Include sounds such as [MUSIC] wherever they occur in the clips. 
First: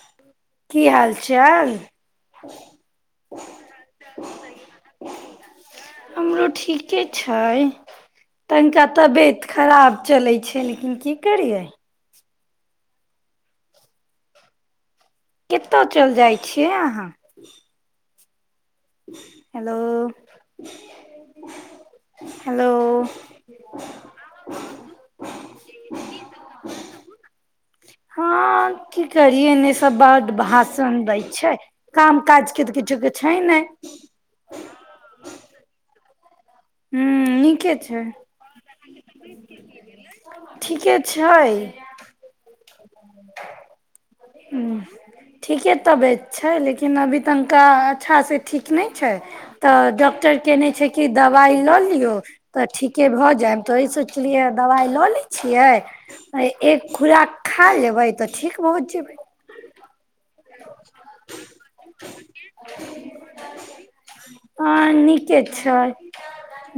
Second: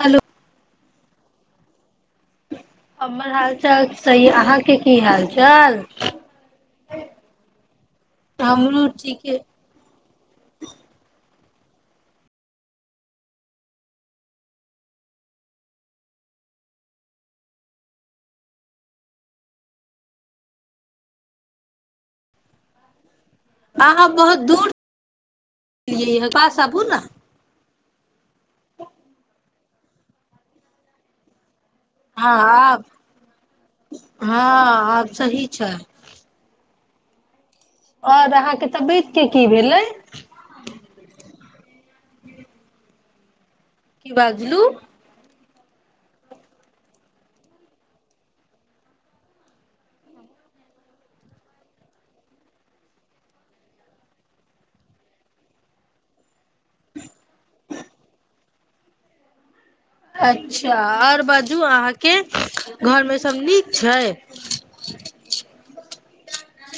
hello की हाल चल हमर हाल चाल सही अहाँके की हाल चाल हमरो ठीके छै तनिका हमरो ठीके तबियत खराब चले छै लेकिन की करियै कतय चल जाइ छियै अहाँ हेलो हेलो अहाँ बहुत दूर एलियै पास आबू ने हँ की करियै ने सब बड्ड भाषण दै छै काम हँ काज के तऽ आब किछो के छै नहि हँ आब सही छै हूँ नी - आओर अहाँके तबियत के की भेलै ठीके छै [UNINTELLIGIBLE] की बाजलू ठीके तबीयत छै लेकिन अभी तनिका अच्छा से ठीक नहि छै तऽ डॉक्टर केने छै की दबा- दबाइ लऽ लियौ तऽ ठीके भऽ जायब तऽ ओही सोचलियै या दबाइ लऽ लैय छियै एक खुराक खा लेबै तऽ ठीक ओ जेबै अच्छा आओर बाजू अहाँके घर मे सब नीक छै हँ नीके छै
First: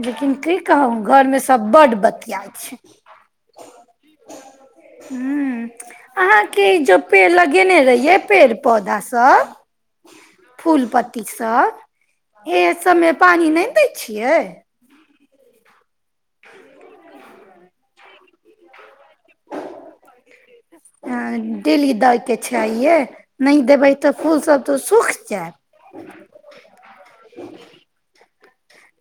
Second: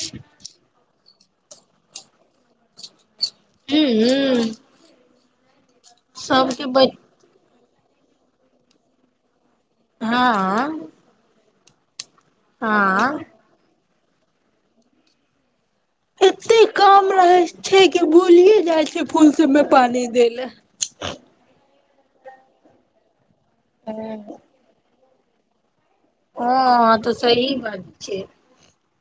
लेकिन की कहू घर में सब बड्ड बतिया छै हूँ हूँ अहाँ सबके के बै जपे लग - के ने रहियै पेड़ पौधासँ फूल हँ पत्ती सँ ए सब मे हँ पानि नहि एतै छियै एते काम रहै छै की भूलिये जाइ छियै फूल सबमे पानि दैय ला तेली दाइ के छै आइये नहि देबै तऽ ले फूल सब तऽ सूख [UNINTELLIGIBLE] हँ आ तऽ सही बात छै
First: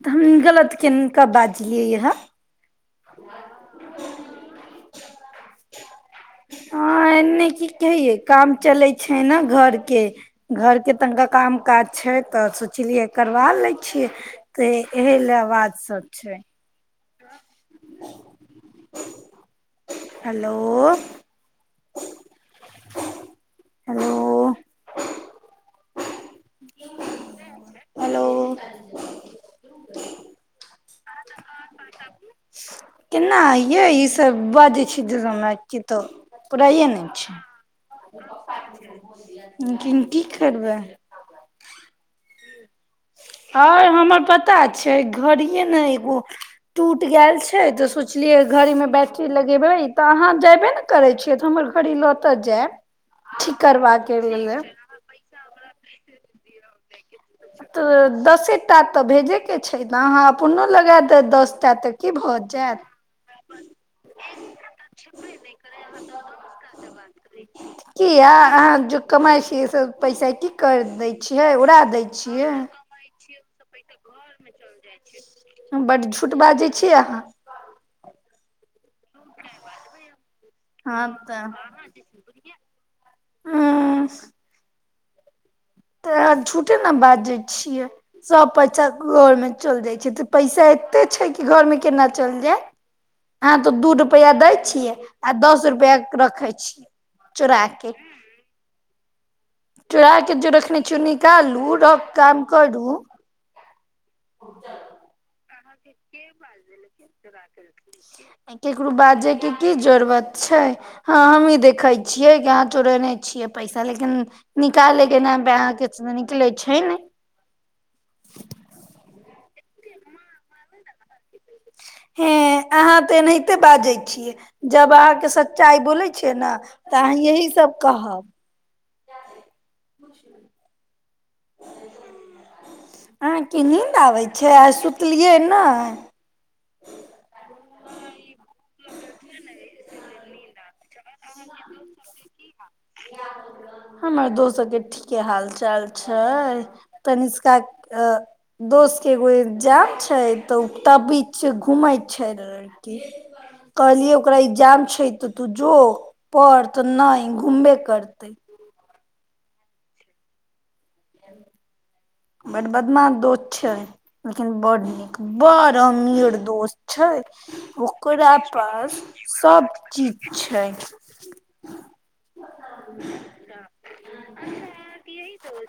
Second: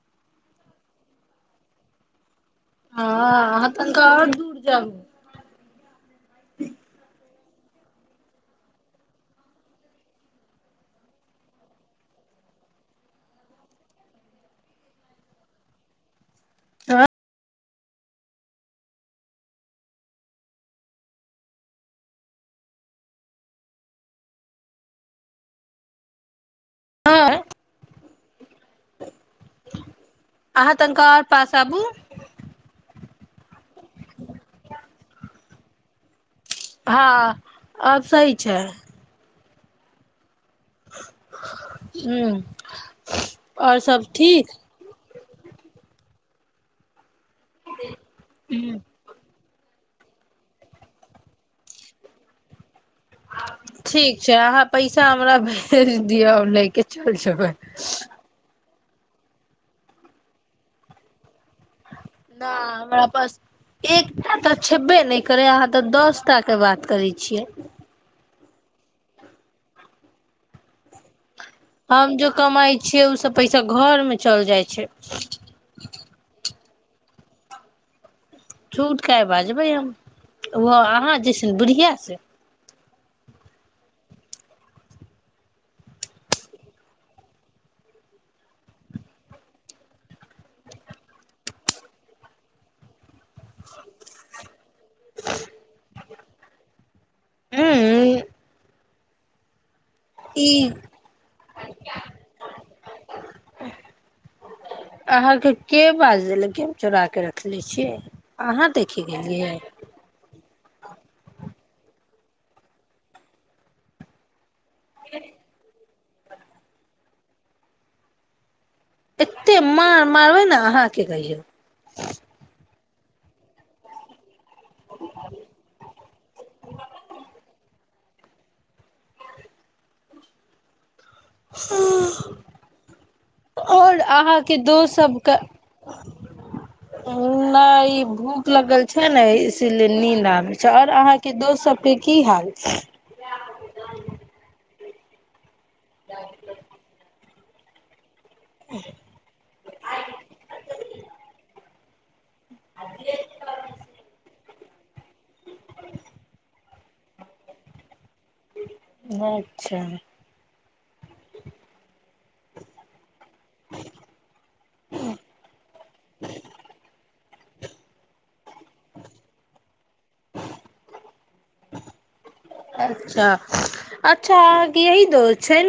तऽ हम गलत किनका बाजलियै ह हँ अहाँ तनिका आओर दूर जाब हँ एने की कहियै काम चले छै ने घर के घर के तनिका काम काज छै तऽ सोचलियै करबा ले छियै तऽ एह ले बात सब छै आ हैेलो हैेलो आँ [INAUDIBLE] अहाँ तनिका आओर पास आबु केना अइययै ईसभ बाजै छै [UNINTELLIGIBLE] नहि हँ आब सही छै किं की ठीक करबै हूँ आओर हमर पता छै घड़ीए ने एगो टूट टूट गेल छै तऽ सोचलियै घड़ी ह मे बैट्री लगेबै तऽ अहाँ जेयबै ने करै छियै तऽ हमर घड़ी लऽतऽ जायब ठीक करबा के ठीक छै लेल अहाँ पैसा हमरा भेज दिअ लैके चैल जेबै ता त भेजै के छै ने अहाँ अपनो लगा दे दस टा तक नहि हमरा पास एकटा तऽ छबे नहि करै अहाँ तऽ दसटाके बात करै छियै किया अहाँ ज कमाइ छियै से पैसा की कर दै छियै उड़ा दै हम जो छियै कमाइ छियै उ सब पैसा घर मे चल जाइ छै हम बड्ड झूठ बाजै छी अहाँ छूट काहे बाजबै हम ओ अहाँ तऽ जेइसन बुढिआ से हँ तऽ अहाँ झूटे ने बाजै छियै सब पैसा घर मे चल जाइ छै तऽ पैसा एते छै कि घर मे केना चल जाय अहाँ तो दू रुपआ दैत छियै आ दस रुपआ रखै छी चोराके हूँ चोराके जे ई रखने छियै निकालू र काम करू अहाँ के के बाज लकै चोरा केकरो देखि बाजै गेलियै के की जरूरत छै हँ हमी देख देखै छियै की अहाँ चोरेने छियै पैसा लेकिन निकालैके नाम पे अहाँके निकलै छै ने एते मार मारबै ने अहाँके कहियौ हे अहाँ तऽ एनाहिते बाजै छियै जब अहाँके सच्चाइ बोलैय छियै ने तऽ अहाँ यही सब कहब [UNINTELLIGIBLE] अहाँके नीन्द आओर आबै छै अहाँके आ दोस्त सुतलियै सबके ने नहि ई भूख लगल छै ने इसीलिए नींद आबे छै आओर अहाँ के दोस सब कें की हाल हमर दोस सबकें ठीक के हाल छै चाल छै तनि [UNINTELLIGIBLE] दोस्तके एगो एक्जाम छै तऽ उ बीच घुमैत छै लड़की कहलियै ओकरा एक्जाम छै त तू जो पढ़ त नै घूमबे करतैय अच्छा बड्ड बदमाश दोस्त छै लेकिन बड्ड नीक बड़ अमीर दोस्त छै ओकरा पास सब चीज छै अच्छा अच्छा अहाँके यही दोस्त छै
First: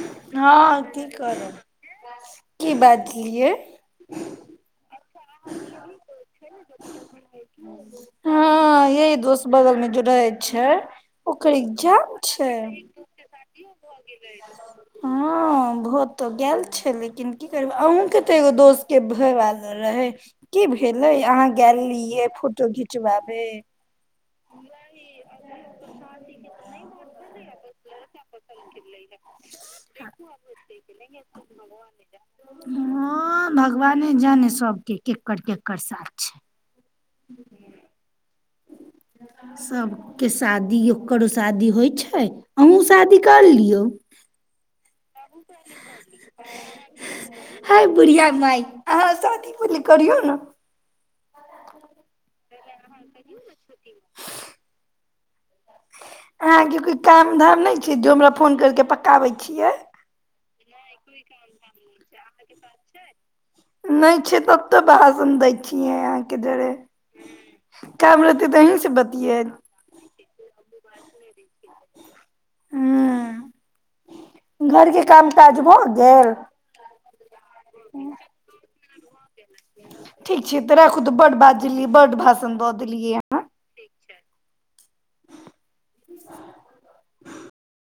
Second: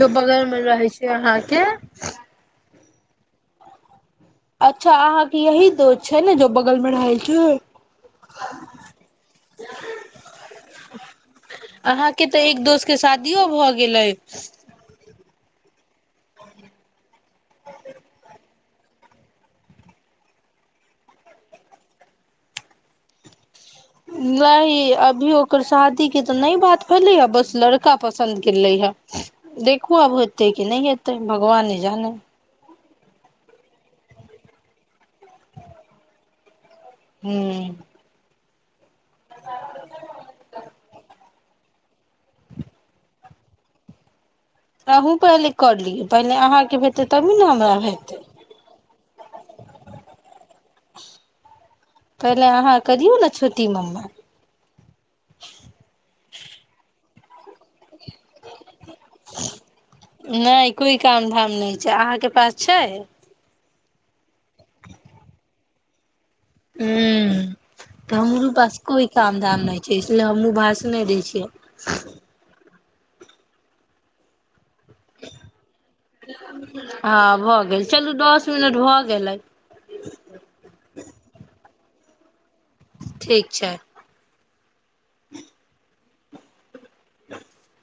जो बगल मे हँ रहै की छै करब अहाँके की बाजलियै अ अच्छा अहाँके यही दोस्त छै ने जो बगल मे रहै छै हँ यही दोस्त बगल मे जे रहे छै ओकर अहाँ एग्जाम के तऽ छै एक दोस्त के शादियो भ गेलै हँ भ त गाल छै लेकिन की करबै अहुँके तऽ एगो दोस्त के भ आएल रहै की भेलै अहाँ गेलरहियै फोटो घिचबाबे नहि अभी ओकर शादी के तऽ नहि बात भेलैया बस लड़का पसन्द केलियै हाऽ देखू आब हेतै की नहि हेतै भगवाने जाने हँ भगवाने जाने सबके केकर केकर साथ छै हूँ सबके शादी ओकर शादी होइ छै अहूँ शादी कर लियौ अन्हु पहिले कर लिये पहिले अहाँ के हेतै तभी न हमरा हय हेतै बुढ़िया माय अहाँ शादी पहिले करियौ ने पहिले अहाँ करियौ ने छोटी मम्मा अहाँके कोइ काम धाम नहि छै जे हमरा फोन करके पकाबै छियै नहि कोई काम धाम नहि छै अहाँके पास छै नहि छै ओत्ते भाषण दै छियैहं हूँ तऽ रहतै हमरो अहीं पास से कोइ काम बतियेब धाम नहि छै इसलिए हमहूँ भास नहि दै छियै हूँ घरके काम काज भ गेल हँ भ- -गेल चलू दस मिनट भऽ गेलै दीदी बड्ड भाषा- -ण दऽ देलियै अहाँ ठीक छै [UNINTELLIGIBLE] [UNINTELLIGIBLE]